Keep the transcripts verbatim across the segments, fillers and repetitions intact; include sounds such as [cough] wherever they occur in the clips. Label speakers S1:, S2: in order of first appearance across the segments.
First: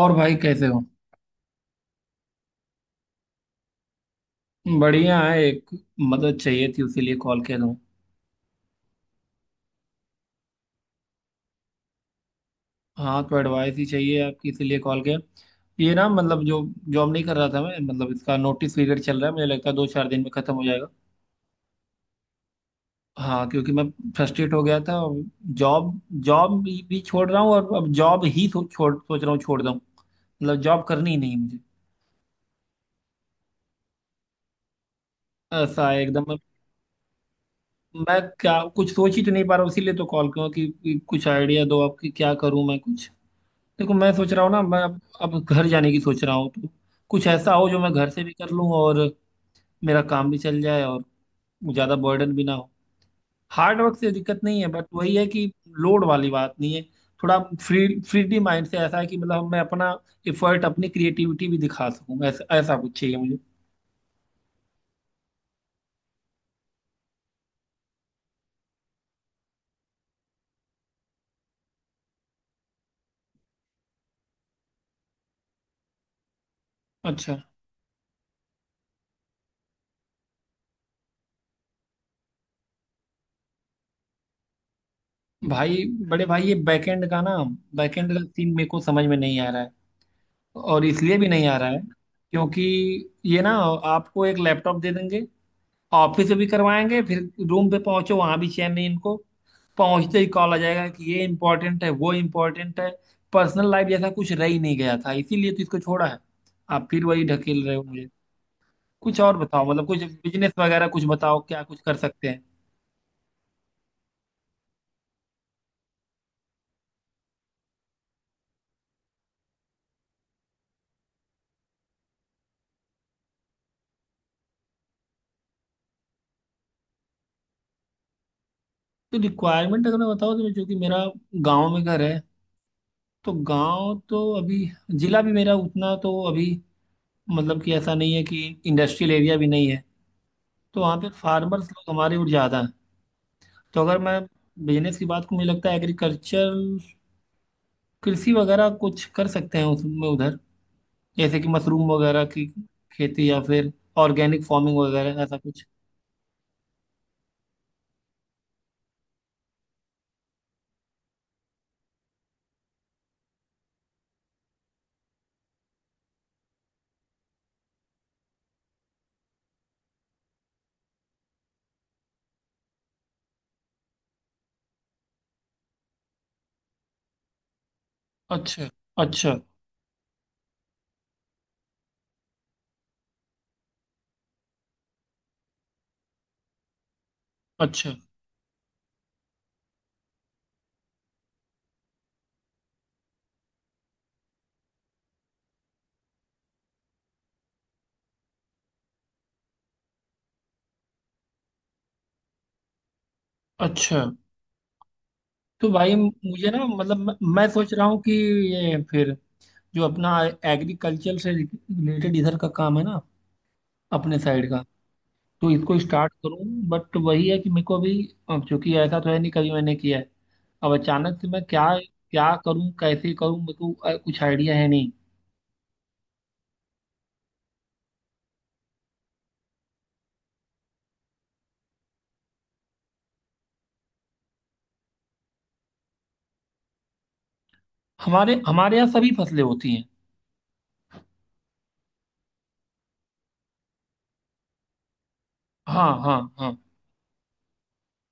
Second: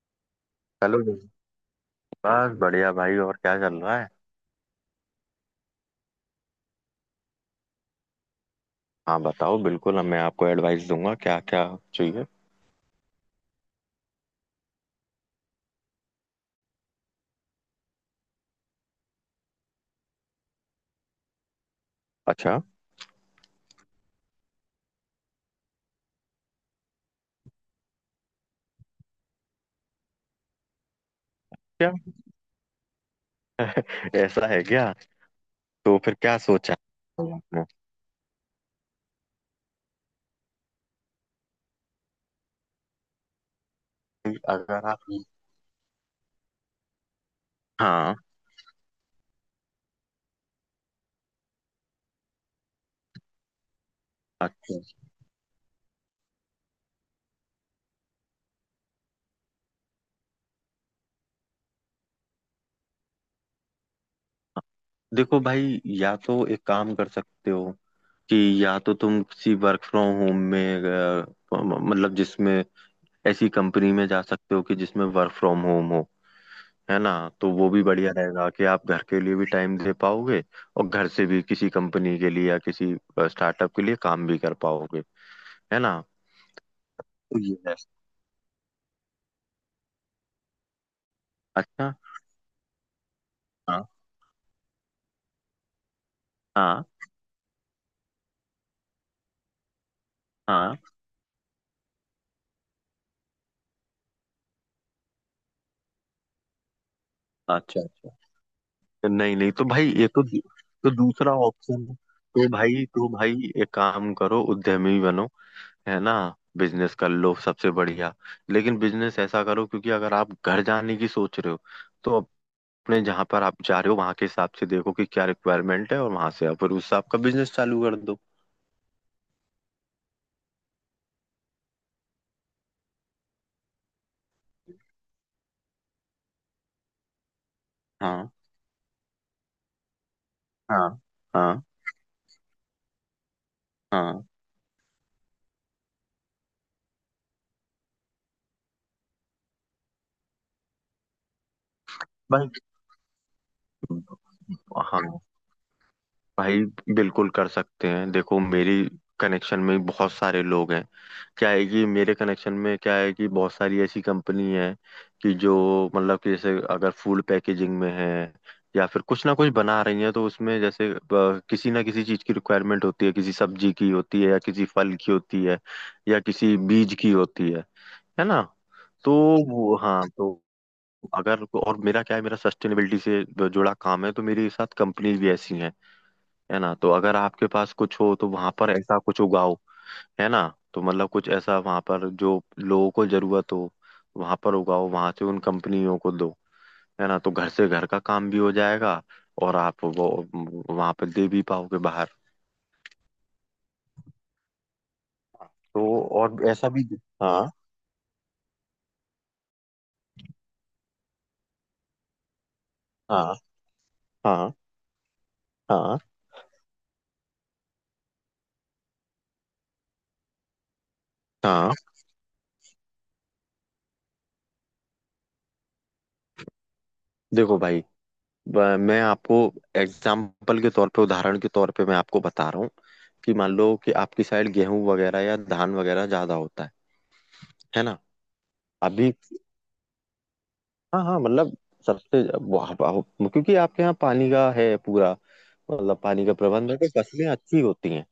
S1: और भाई कैसे हो?
S2: चलो। बस बढ़िया भाई। और क्या चल रहा है?
S1: बढ़िया है। एक मदद चाहिए थी उसीलिए कॉल किया तुम।
S2: हाँ बताओ, बिल्कुल मैं आपको एडवाइस दूंगा। क्या क्या चाहिए?
S1: हाँ, तो एडवाइस ही चाहिए आपकी, इसीलिए कॉल किया। ये ना, मतलब जो जॉब नहीं कर रहा था मैं, मतलब इसका नोटिस पीरियड चल रहा है, मुझे लगता है दो चार दिन में खत्म हो जाएगा।
S2: अच्छा।
S1: हाँ, क्योंकि मैं फ्रस्ट्रेट हो गया था। जॉब जॉब भी भी छोड़ रहा हूँ और अब जॉब ही सो, छोड़ सोच रहा हूँ छोड़ दूँ, मतलब जॉब करनी ही नहीं मुझे।
S2: क्या? ऐसा है क्या?
S1: ऐसा
S2: तो
S1: है
S2: फिर
S1: एकदम मैं।
S2: क्या सोचा है आपने?
S1: मैं क्या कुछ सोच ही तो नहीं पा रहा हूँ, इसीलिए तो कॉल किया कि कि कुछ आइडिया दो आपकी, क्या करूँ मैं कुछ। देखो, मैं सोच
S2: कि
S1: रहा हूँ ना, मैं
S2: अगर
S1: अब
S2: आप।
S1: अब घर जाने की सोच रहा हूँ, तो कुछ ऐसा हो जो मैं घर
S2: हाँ।
S1: से भी कर लूँ और मेरा काम भी चल जाए और ज़्यादा बर्डन भी ना हो। हार्ड वर्क से दिक्कत नहीं है,
S2: अच्छा।
S1: बट वही है कि लोड वाली बात नहीं है। थोड़ा फ्री फ्रीडी माइंड से, ऐसा है कि मतलब मैं अपना एफर्ट, अपनी क्रिएटिविटी भी दिखा सकूँ, ऐसा ऐसा कुछ चाहिए मुझे।
S2: देखो भाई, या तो एक काम कर सकते हो कि या तो तुम किसी वर्क फ्रॉम होम में, अ, मतलब जिसमें ऐसी कंपनी में जा सकते हो कि जिसमें वर्क फ्रॉम होम हो। है ना?
S1: अच्छा।
S2: तो वो भी बढ़िया रहेगा कि आप घर के लिए भी टाइम दे पाओगे, और घर से भी किसी कंपनी के लिए या किसी स्टार्टअप के लिए काम भी कर पाओगे। है
S1: भाई
S2: ना?
S1: बड़े भाई, ये बैकएंड का ना,
S2: तो ये है।
S1: बैकएंड का सीन मेरे को समझ में नहीं आ रहा है, और इसलिए भी नहीं आ रहा है
S2: अच्छा।
S1: क्योंकि ये ना,
S2: हाँ,
S1: आपको एक लैपटॉप दे देंगे, ऑफिस में भी
S2: हाँ,
S1: करवाएंगे, फिर रूम पे पहुंचो वहां भी चैन नहीं इनको, पहुंचते ही कॉल आ
S2: हाँ।
S1: जाएगा कि ये इम्पोर्टेंट है वो इम्पोर्टेंट है। पर्सनल लाइफ जैसा कुछ रह ही नहीं गया था, इसीलिए तो इसको छोड़ा है। आप फिर वही ढकेल रहे
S2: अच्छा,
S1: हो मुझे।
S2: अच्छा। तो
S1: कुछ और
S2: नहीं, नहीं, तो
S1: बताओ, मतलब
S2: भाई
S1: कुछ
S2: ये तो
S1: बिजनेस वगैरह
S2: तो
S1: कुछ
S2: दूसरा
S1: बताओ, क्या कुछ
S2: ऑप्शन है।
S1: कर सकते हैं।
S2: तो भाई तो भाई एक काम करो, उद्यमी बनो। है ना? बिजनेस कर लो, सबसे बढ़िया। लेकिन बिजनेस ऐसा करो क्योंकि अगर आप घर जाने की सोच रहे हो, तो अपने जहाँ पर आप जा रहे हो वहाँ के हिसाब से देखो कि क्या रिक्वायरमेंट है, और वहां से आप फिर उस हिसाब का बिजनेस चालू कर दो।
S1: तो रिक्वायरमेंट अगर मैं बताऊँ, तो चूंकि मेरा गांव में घर है, तो गांव तो अभी, जिला भी मेरा उतना तो अभी, मतलब कि ऐसा नहीं है
S2: हाँ,
S1: कि इंडस्ट्रियल एरिया भी नहीं है, तो
S2: हाँ,
S1: वहाँ पे
S2: हाँ,
S1: फार्मर्स लोग हमारे और ज़्यादा हैं। तो अगर मैं
S2: हाँ
S1: बिजनेस की बात को, मुझे लगता है एग्रीकल्चर, कृषि वगैरह कुछ कर सकते हैं उसमें उधर, जैसे कि मशरूम वगैरह की
S2: भाई,
S1: खेती, या फिर ऑर्गेनिक फार्मिंग
S2: हाँ
S1: वगैरह ऐसा कुछ।
S2: भाई, बिल्कुल कर सकते हैं। देखो, मेरी कनेक्शन में बहुत सारे लोग हैं। क्या है कि मेरे कनेक्शन में क्या है कि बहुत सारी ऐसी कंपनी है कि जो, मतलब कि जैसे अगर फूड पैकेजिंग में है या फिर कुछ ना कुछ बना रही है, तो उसमें जैसे अ, किसी ना किसी चीज़ की रिक्वायरमेंट होती है, किसी सब्जी की होती है, या किसी फल की होती है, या किसी बीज की होती है। है ना?
S1: अच्छा,
S2: तो
S1: अच्छा,
S2: वो, हाँ, तो अगर और मेरा क्या है, मेरा सस्टेनेबिलिटी से जुड़ा काम है, तो मेरे साथ कंपनीज भी ऐसी हैं। है ना? तो अगर आपके पास
S1: अच्छा,
S2: कुछ हो, तो वहां पर ऐसा कुछ उगाओ। है ना? तो मतलब कुछ ऐसा वहां पर जो लोगों को जरूरत हो, वहां पर उगाओ, वहां से उन कंपनियों को दो। है ना? तो घर से घर का काम भी हो जाएगा, और आप वो वहां पर दे भी पाओगे बाहर।
S1: अच्छा। तो
S2: तो
S1: भाई,
S2: और
S1: मुझे ना,
S2: ऐसा भी।
S1: मतलब मैं मैं
S2: हाँ,
S1: सोच रहा हूँ कि ये फिर जो अपना एग्रीकल्चर से रिलेटेड इधर का काम है ना,
S2: हाँ,
S1: अपने साइड
S2: हाँ,
S1: का, तो इसको
S2: हाँ,
S1: स्टार्ट करूं। बट वही है कि मेरे को अभी, अब चूंकि ऐसा तो है नहीं कभी मैंने किया है, अब अचानक से मैं क्या
S2: हाँ।
S1: क्या करूं, कैसे करूं, मेरे को अ, कुछ आइडिया है नहीं।
S2: देखो भाई, ब- मैं आपको एग्जाम्पल के तौर पे, उदाहरण के तौर पे मैं आपको बता रहा हूँ कि मान लो कि आपकी साइड गेहूं वगैरह या धान वगैरह ज्यादा होता है। है ना?
S1: हमारे हमारे यहाँ सभी
S2: अभी।
S1: फसलें होती हैं।
S2: हाँ, हाँ, मतलब सबसे, वाह, वाह, क्योंकि आपके यहाँ पानी का है पूरा,
S1: हाँ,
S2: मतलब
S1: हाँ,
S2: पानी का
S1: हाँ।
S2: प्रबंध है तो फसलें अच्छी होती हैं।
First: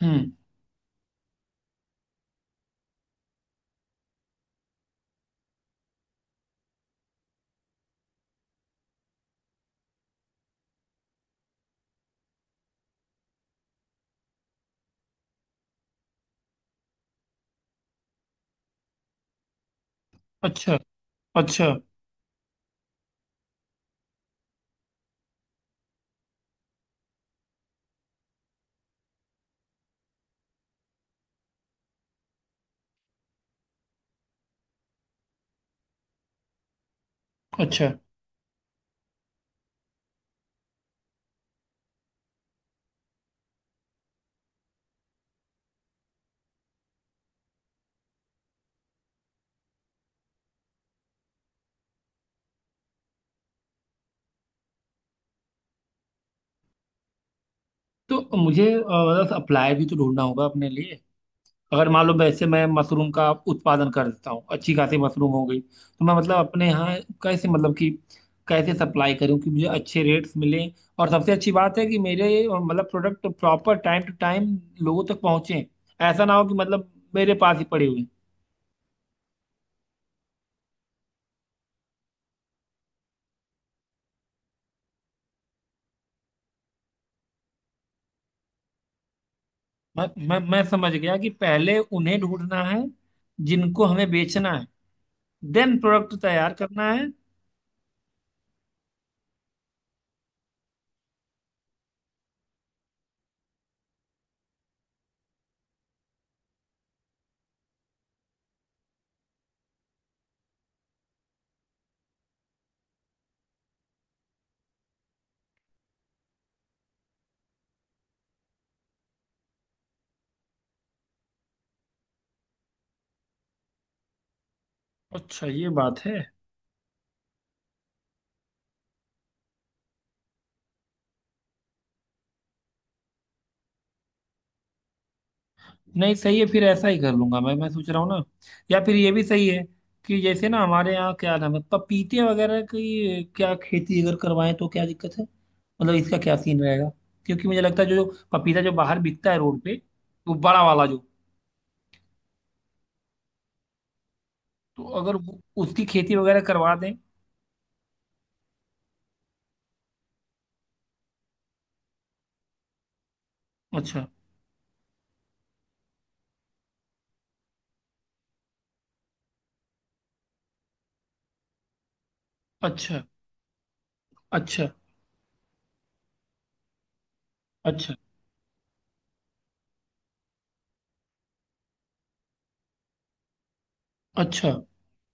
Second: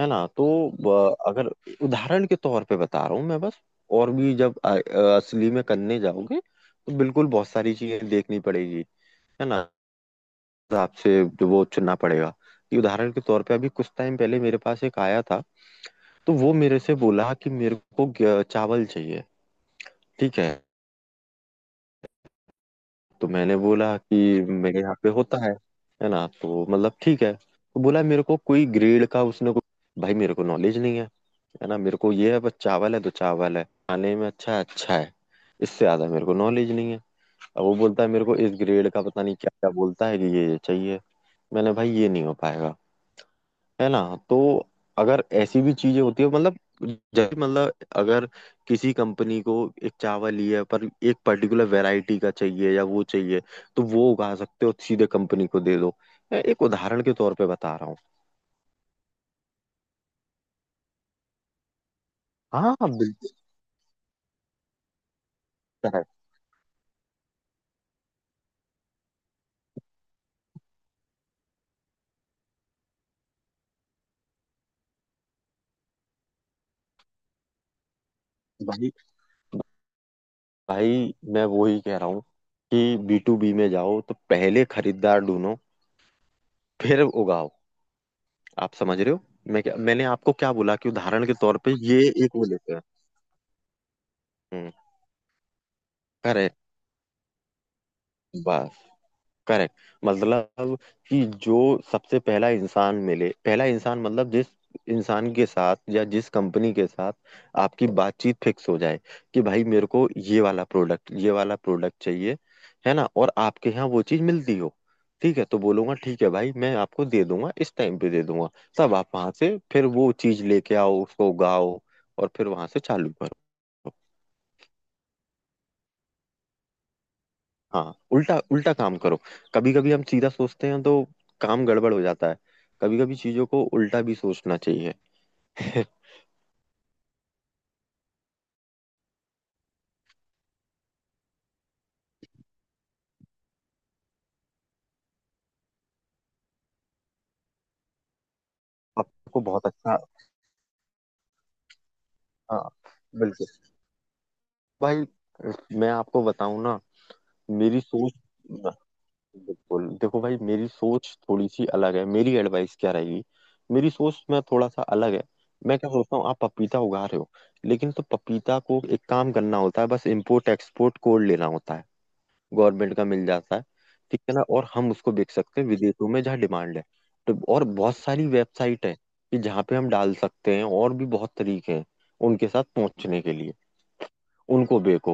S2: है ना?
S1: हम्म।
S2: तो ब- अगर, उदाहरण के तौर पे बता रहा हूँ मैं बस, और भी जब अ- अ- असली में करने जाओगे तो बिल्कुल बहुत सारी चीजें देखनी पड़ेगी। है ना? आपसे जो वो चुनना पड़ेगा कि उदाहरण के तौर पे अभी कुछ टाइम पहले मेरे पास एक आया था, तो वो मेरे से बोला कि मेरे को ग- चावल चाहिए। ठीक है?
S1: अच्छा, अच्छा,
S2: तो मैंने बोला कि मेरे यहाँ पे होता है। है ना? तो मतलब ठीक है, तो बोला मेरे को कोई ग्रेड का, उसने को, भाई मेरे को नॉलेज नहीं है। है ना? मेरे को ये है बस, चावल है तो चावल है, खाने में अच्छा है, अच्छा है, इससे ज्यादा मेरे को नॉलेज नहीं है। अब वो
S1: अच्छा।
S2: बोलता है मेरे को इस ग्रेड का पता नहीं क्या क्या बोलता है कि ये ये चाहिए। मैंने, भाई ये नहीं हो पाएगा। है ना? तो अगर ऐसी भी चीजें होती है, मतलब जब, मतलब अगर किसी कंपनी को एक चावल ही है पर एक पर्टिकुलर वैरायटी का चाहिए या वो चाहिए, तो वो उगा सकते हो, सीधे कंपनी को दे दो। मैं एक उदाहरण के तौर पे बता रहा हूँ।
S1: तो मुझे अप्लाई भी तो ढूंढना होगा अपने लिए। अगर मान लो वैसे मैं
S2: हाँ, हाँ,
S1: मशरूम का
S2: बिल्कुल
S1: उत्पादन कर देता हूँ, अच्छी खासी मशरूम हो गई, तो
S2: करेक्ट।
S1: मैं मतलब अपने यहाँ कैसे, मतलब कि कैसे सप्लाई करूँ कि मुझे अच्छे रेट्स मिलें, और सबसे अच्छी बात है कि मेरे अ, मतलब product proper time to time लोगों तक पहुँचे, ऐसा ना हो कि मतलब मेरे पास ही पड़े हुए हैं।
S2: भाई, भाई मैं वो ही कह रहा हूँ कि बी टू बी में जाओ तो पहले खरीदार ढूंढो, फिर उगाओ। आप समझ रहे हो मैं क्या,
S1: मैं
S2: मैंने आपको
S1: मैं
S2: क्या
S1: मैं
S2: बोला कि
S1: समझ गया
S2: उदाहरण
S1: कि
S2: के तौर पे
S1: पहले
S2: ये
S1: उन्हें
S2: एक वो
S1: ढूंढना
S2: लेते
S1: है
S2: हैं।
S1: जिनको हमें बेचना है,
S2: हम्म।
S1: देन प्रोडक्ट तैयार
S2: करेक्ट,
S1: करना है।
S2: करेक्ट। मतलब कि जो सबसे पहला इंसान मिले, पहला इंसान मतलब जिस इंसान के साथ या जिस कंपनी के साथ आपकी बातचीत फिक्स हो जाए कि भाई मेरे को ये वाला प्रोडक्ट, ये वाला प्रोडक्ट चाहिए। है ना? और आपके यहाँ वो चीज़ मिलती हो, ठीक है, तो बोलूंगा ठीक है भाई, मैं आपको दे दूंगा, इस टाइम पे दे दूंगा। तब आप वहां से फिर वो चीज़ लेके आओ, उसको उगाओ, और फिर वहां से चालू करो।
S1: अच्छा, ये बात है।
S2: हाँ, उल्टा उल्टा काम करो। कभी कभी हम सीधा सोचते हैं तो काम गड़बड़ हो जाता है। कभी कभी चीजों को उल्टा भी सोचना चाहिए। [laughs]
S1: नहीं, सही है, फिर ऐसा ही कर लूंगा। मैं मैं सोच रहा हूँ ना, या फिर ये भी सही है कि जैसे ना हमारे यहाँ क्या नाम है, पपीते वगैरह की क्या खेती अगर करवाएं तो क्या दिक्कत है, मतलब इसका क्या सीन रहेगा? क्योंकि मुझे लगता है जो जो पपीता जो बाहर बिकता है
S2: आपको
S1: रोड
S2: बहुत
S1: पे,
S2: अच्छा।
S1: वो बड़ा वाला जो,
S2: हाँ, बिल्कुल।
S1: तो
S2: भाई,
S1: अगर वो- उसकी
S2: मैं
S1: खेती
S2: आपको
S1: वगैरह
S2: बताऊं
S1: करवा
S2: ना,
S1: दें।
S2: मेरी सोच, बिल्कुल देखो भाई, मेरी सोच थोड़ी सी अलग है, मेरी एडवाइस क्या रहेगी। मेरी
S1: अच्छा,
S2: सोच में थोड़ा सा अलग है। मैं क्या सोचता हूँ, आप पपीता उगा रहे हो, लेकिन तो पपीता को एक काम करना होता है, बस इम्पोर्ट एक्सपोर्ट कोड लेना होता है, गवर्नमेंट
S1: अच्छा,
S2: का मिल जाता है। ठीक है ना?
S1: अच्छा,
S2: और हम उसको बेच सकते हैं विदेशों में जहाँ डिमांड है। तो और
S1: अच्छा,
S2: बहुत सारी वेबसाइट है कि जहाँ पे हम डाल सकते हैं, और भी बहुत तरीके हैं उनके साथ पहुंचने के लिए।
S1: अच्छा।
S2: उनको बेको।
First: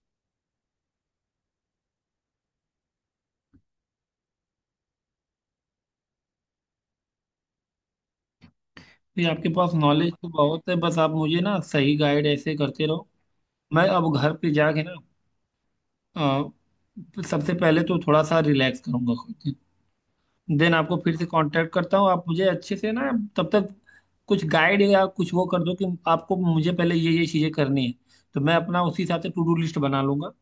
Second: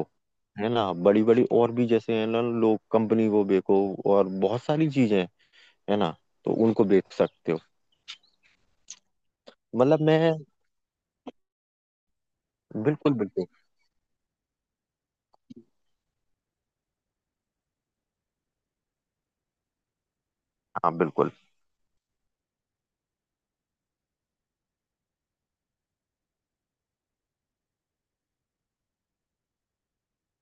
S2: है ना? बड़ी बड़ी और भी जैसे, है ना, लोग कंपनी को बेको, और बहुत सारी चीजें हैं। है ना? तो उनको बेच सकते हो।
S1: ये आपके पास
S2: मतलब
S1: नॉलेज तो
S2: मैं,
S1: बहुत है, बस आप मुझे ना सही गाइड ऐसे करते रहो।
S2: बिल्कुल, बिल्कुल।
S1: मैं अब घर पे जाके ना, अ, सबसे पहले तो थोड़ा सा रिलैक्स करूंगा खुद को, देन
S2: हाँ,
S1: आपको फिर से
S2: बिल्कुल।
S1: कांटेक्ट करता हूँ। आप मुझे अच्छे से ना, तब तक कुछ गाइड या कुछ वो कर दो, कि आपको मुझे पहले ये ये चीज़ें करनी है, तो मैं अपना उसी हिसाब से टू डू लिस्ट बना लूंगा,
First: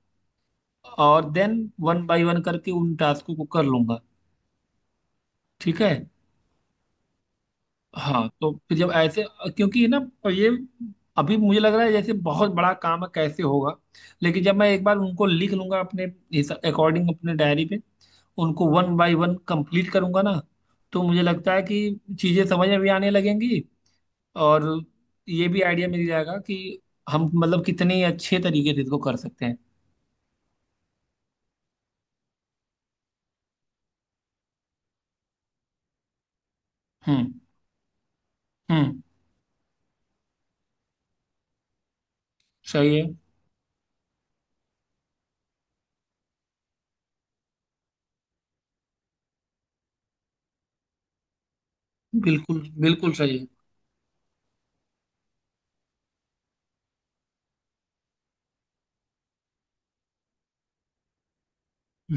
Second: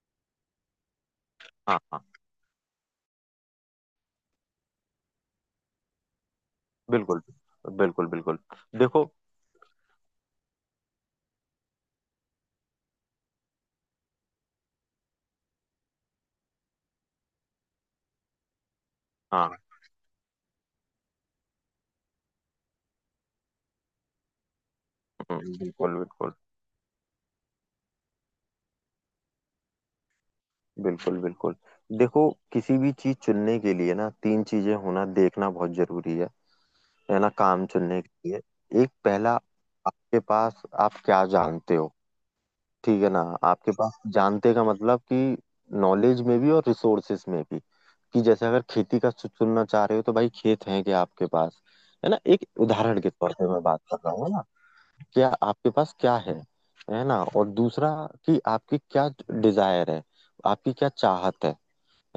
S1: और देन
S2: हाँ, हाँ,
S1: वन बाय वन करके उन टास्कों को कर लूंगा। ठीक है।
S2: बिल्कुल, बिल्कुल,
S1: हाँ,
S2: बिल्कुल,
S1: तो फिर जब
S2: देखो।
S1: ऐसे, क्योंकि ना तो ये अभी मुझे लग रहा है जैसे बहुत बड़ा काम है, कैसे होगा, लेकिन जब मैं एक बार उनको लिख लूंगा अपने, इस अकॉर्डिंग अपने डायरी पे, उनको वन बाय वन
S2: हाँ,
S1: कंप्लीट करूंगा ना, तो मुझे लगता है कि चीजें समझ में भी आने लगेंगी, और ये
S2: हम्म,
S1: भी आइडिया
S2: बिल्कुल,
S1: मिल
S2: बिल्कुल,
S1: जाएगा कि हम मतलब कितने अच्छे तरीके से इसको कर सकते हैं।
S2: बिल्कुल, बिल्कुल, देखो, किसी भी चीज चुनने के लिए ना तीन चीजें होना देखना बहुत जरूरी है। है ना?
S1: हम्म,
S2: काम चुनने के लिए। एक
S1: हम्म।
S2: पहला, आपके पास आप क्या जानते हो।
S1: सही
S2: ठीक
S1: है।
S2: है ना? आपके पास जानते का मतलब कि नॉलेज में भी और रिसोर्सेस में भी। कि जैसे अगर खेती का चु- चुनना चाह रहे हो तो भाई, खेत हैं क्या आपके पास? है ना? एक
S1: बिल्कुल,
S2: उदाहरण के
S1: बिल्कुल
S2: तौर
S1: सही है।
S2: पे मैं बात कर रहा हूँ। है ना? क्या आपके पास क्या है। है ना? और दूसरा, कि आपकी क्या डिजायर है, आपकी क्या चाहत है।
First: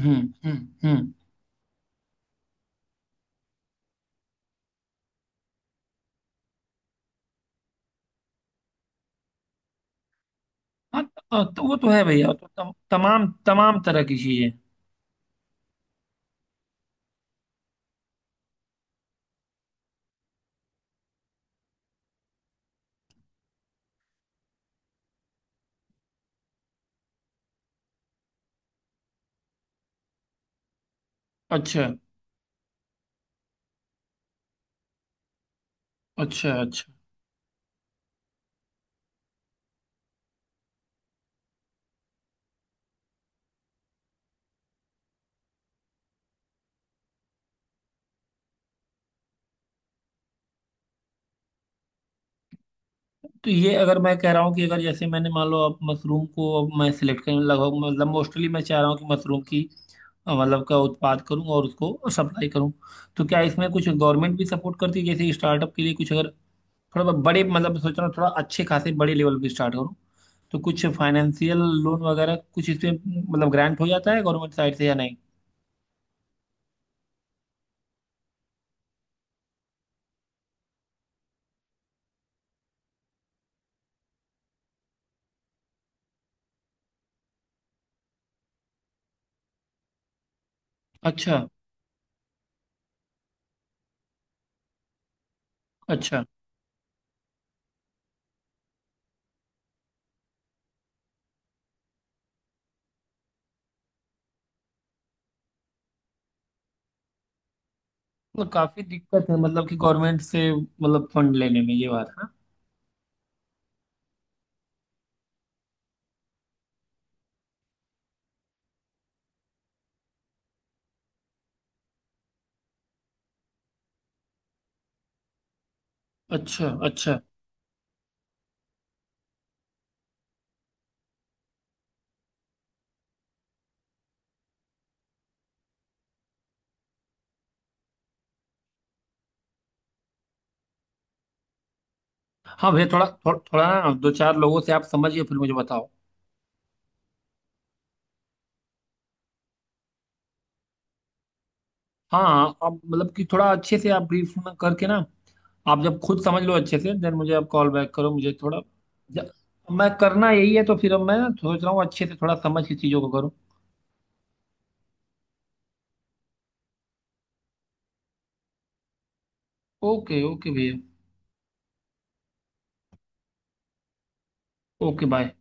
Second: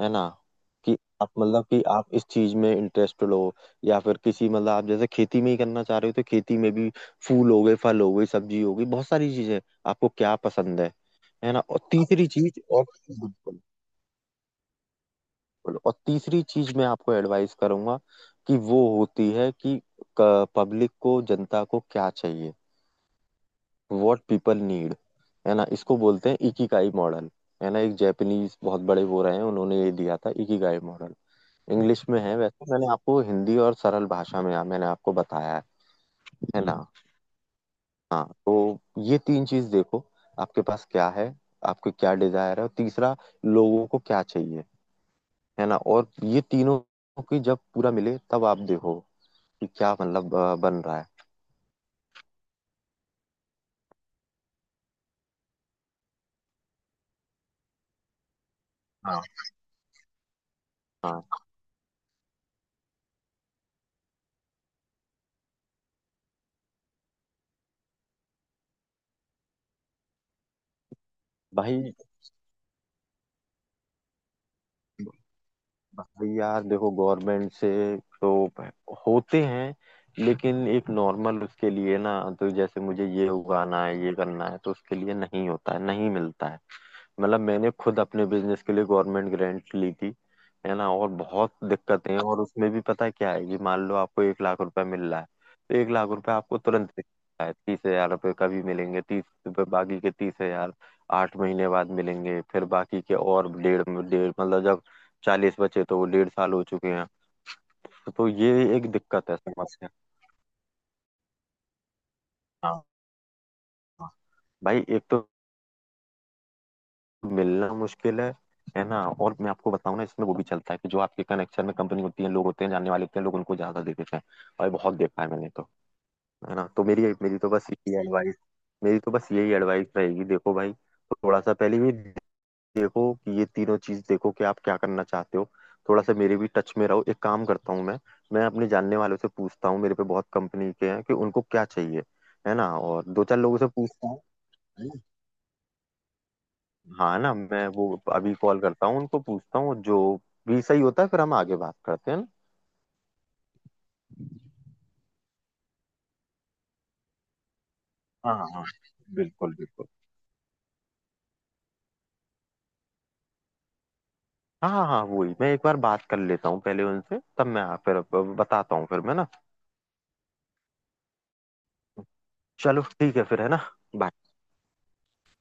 S2: है ना?
S1: हम्म,
S2: कि
S1: हम्म।
S2: आप मतलब कि आप इस चीज में इंटरेस्टेड हो, या फिर किसी, मतलब आप जैसे खेती में ही करना चाह रहे हो, तो खेती में भी फूल हो गए, फल हो गई, सब्जी हो गई, बहुत सारी चीजें, आपको क्या पसंद है।
S1: हाँ। अ,
S2: है ना?
S1: तो वो
S2: और
S1: तो है
S2: तीसरी
S1: भैया, तो
S2: चीज,
S1: तम,
S2: और बिल्कुल,
S1: तमाम
S2: बिल्कुल।
S1: तमाम तरह की चीजें।
S2: और तीसरी चीज मैं आपको एडवाइस करूंगा, कि वो होती है कि पब्लिक को, जनता को क्या चाहिए। What people need. है ना? इसको बोलते हैं इकिगाई मॉडल। है ना? एक जापानीज बहुत बड़े वो रहे हैं, उन्होंने ये दिया था, इकिगाई मॉडल।
S1: अच्छा,
S2: इंग्लिश में है वैसे, मैंने आपको हिंदी और सरल भाषा में मैंने आपको बताया है।
S1: अच्छा,
S2: है ना?
S1: अच्छा।
S2: हाँ, तो ये तीन चीज देखो। आपके पास क्या है, आपके क्या डिजायर है, और तीसरा लोगों को क्या चाहिए। है ना? और ये तीनों की जब पूरा मिले तब आप देखो कि क्या मतलब अ, बन रहा है।
S1: तो ये अगर मैं कह रहा हूँ कि अगर जैसे मैंने मान लो अब मशरूम को, अब मैं सिलेक्ट करूँ, लगभग मतलब मोस्टली मैं चाह रहा हूँ कि
S2: हाँ,
S1: मशरूम की अ, मतलब का उत्पाद
S2: हाँ
S1: करूँ और उसको सप्लाई करूँ, तो क्या इसमें कुछ गवर्नमेंट भी सपोर्ट करती है, जैसे स्टार्टअप के लिए कुछ, अगर थोड़ा बड़े मतलब सोच रहा हूँ थोड़ा अच्छे खासे बड़े लेवल पे स्टार्ट करूँ, तो कुछ फाइनेंशियल
S2: भाई।
S1: लोन वगैरह कुछ इसमें, मतलब ग्रांट हो जाता है गवर्नमेंट साइड से या नहीं?
S2: भाई यार, देखो, गवर्नमेंट से तो होते हैं, लेकिन एक नॉर्मल उसके लिए ना, तो जैसे मुझे ये उगाना है, ये करना है, तो उसके लिए नहीं होता है, नहीं मिलता है। मतलब मैंने खुद अपने बिजनेस के लिए गवर्नमेंट ग्रांट ली थी। है ना? और
S1: अच्छा,
S2: बहुत दिक्कतें हैं, और उसमें भी पता है क्या है कि मान लो आपको एक लाख रुपए मिल रहा है, तो एक लाख
S1: अच्छा।
S2: रुपए आपको तुरंत मिलता है, तीस हजार रुपये कभी मिलेंगे, तीस रुपये बाकी के तीस हजार आठ महीने बाद मिलेंगे, फिर बाकी के और डेढ़ डेढ़ मतलब जब चालीस बचे तो वो डेढ़ साल हो चुके हैं। तो, तो
S1: मतलब
S2: ये
S1: काफी
S2: एक
S1: दिक्कत
S2: दिक्कत
S1: है,
S2: है,
S1: मतलब कि
S2: समस्या।
S1: गवर्नमेंट से मतलब फंड लेने में, ये बात है ना।
S2: हाँ, हाँ, भाई एक तो मिलना मुश्किल है। है ना? और मैं आपको बताऊं ना, इसमें वो भी चलता है कि जो आपके कनेक्शन में कंपनी होती है, लोग होते हैं, जानने वाले होते हैं, लोग उनको ज्यादा दे देते हैं। और ये बहुत देखा है मैंने तो। है
S1: अच्छा,
S2: ना? तो मेरी
S1: अच्छा।
S2: मेरी तो बस यही एडवाइस, मेरी तो बस यही एडवाइस रहेगी। देखो भाई, थोड़ा सा पहले भी देखो कि ये तीनों चीज देखो कि आप क्या करना चाहते हो। थोड़ा सा मेरे भी टच में रहो, एक काम करता हूँ मैं मैं अपने जानने वालों से पूछता हूँ, मेरे पे बहुत कंपनी के हैं, कि उनको क्या चाहिए। है ना?
S1: हाँ भैया,
S2: और
S1: थोड़ा
S2: दो
S1: थो,
S2: चार लोगों से
S1: थोड़ा ना
S2: पूछता
S1: दो
S2: हूँ।
S1: चार लोगों से आप
S2: है ना?
S1: समझिए फिर मुझे बताओ।
S2: हाँ ना, मैं वो अभी कॉल करता हूँ उनको, पूछता हूँ, जो भी सही होता है फिर हम आगे बात करते हैं ना।
S1: हाँ, आप मतलब कि थोड़ा अच्छे से आप ब्रीफ में करके ना, आप जब खुद समझ लो अच्छे से देन मुझे आप कॉल बैक करो, मुझे
S2: हाँ, हाँ,
S1: थोड़ा
S2: हाँ,
S1: ज-
S2: बिल्कुल, बिल्कुल।
S1: मैं करना यही है, तो फिर अब मैं ना सोच रहा हूँ अच्छे से थोड़ा समझ के चीज़ों को करूँ।
S2: हाँ, हाँ, हाँ, वही मैं एक बार बात कर लेता हूँ पहले उनसे, तब मैं फिर बताता हूँ फिर मैं ना।
S1: ओके, ओके भैया।
S2: चलो ठीक है फिर, है ना? bye।
S1: Okay, bye.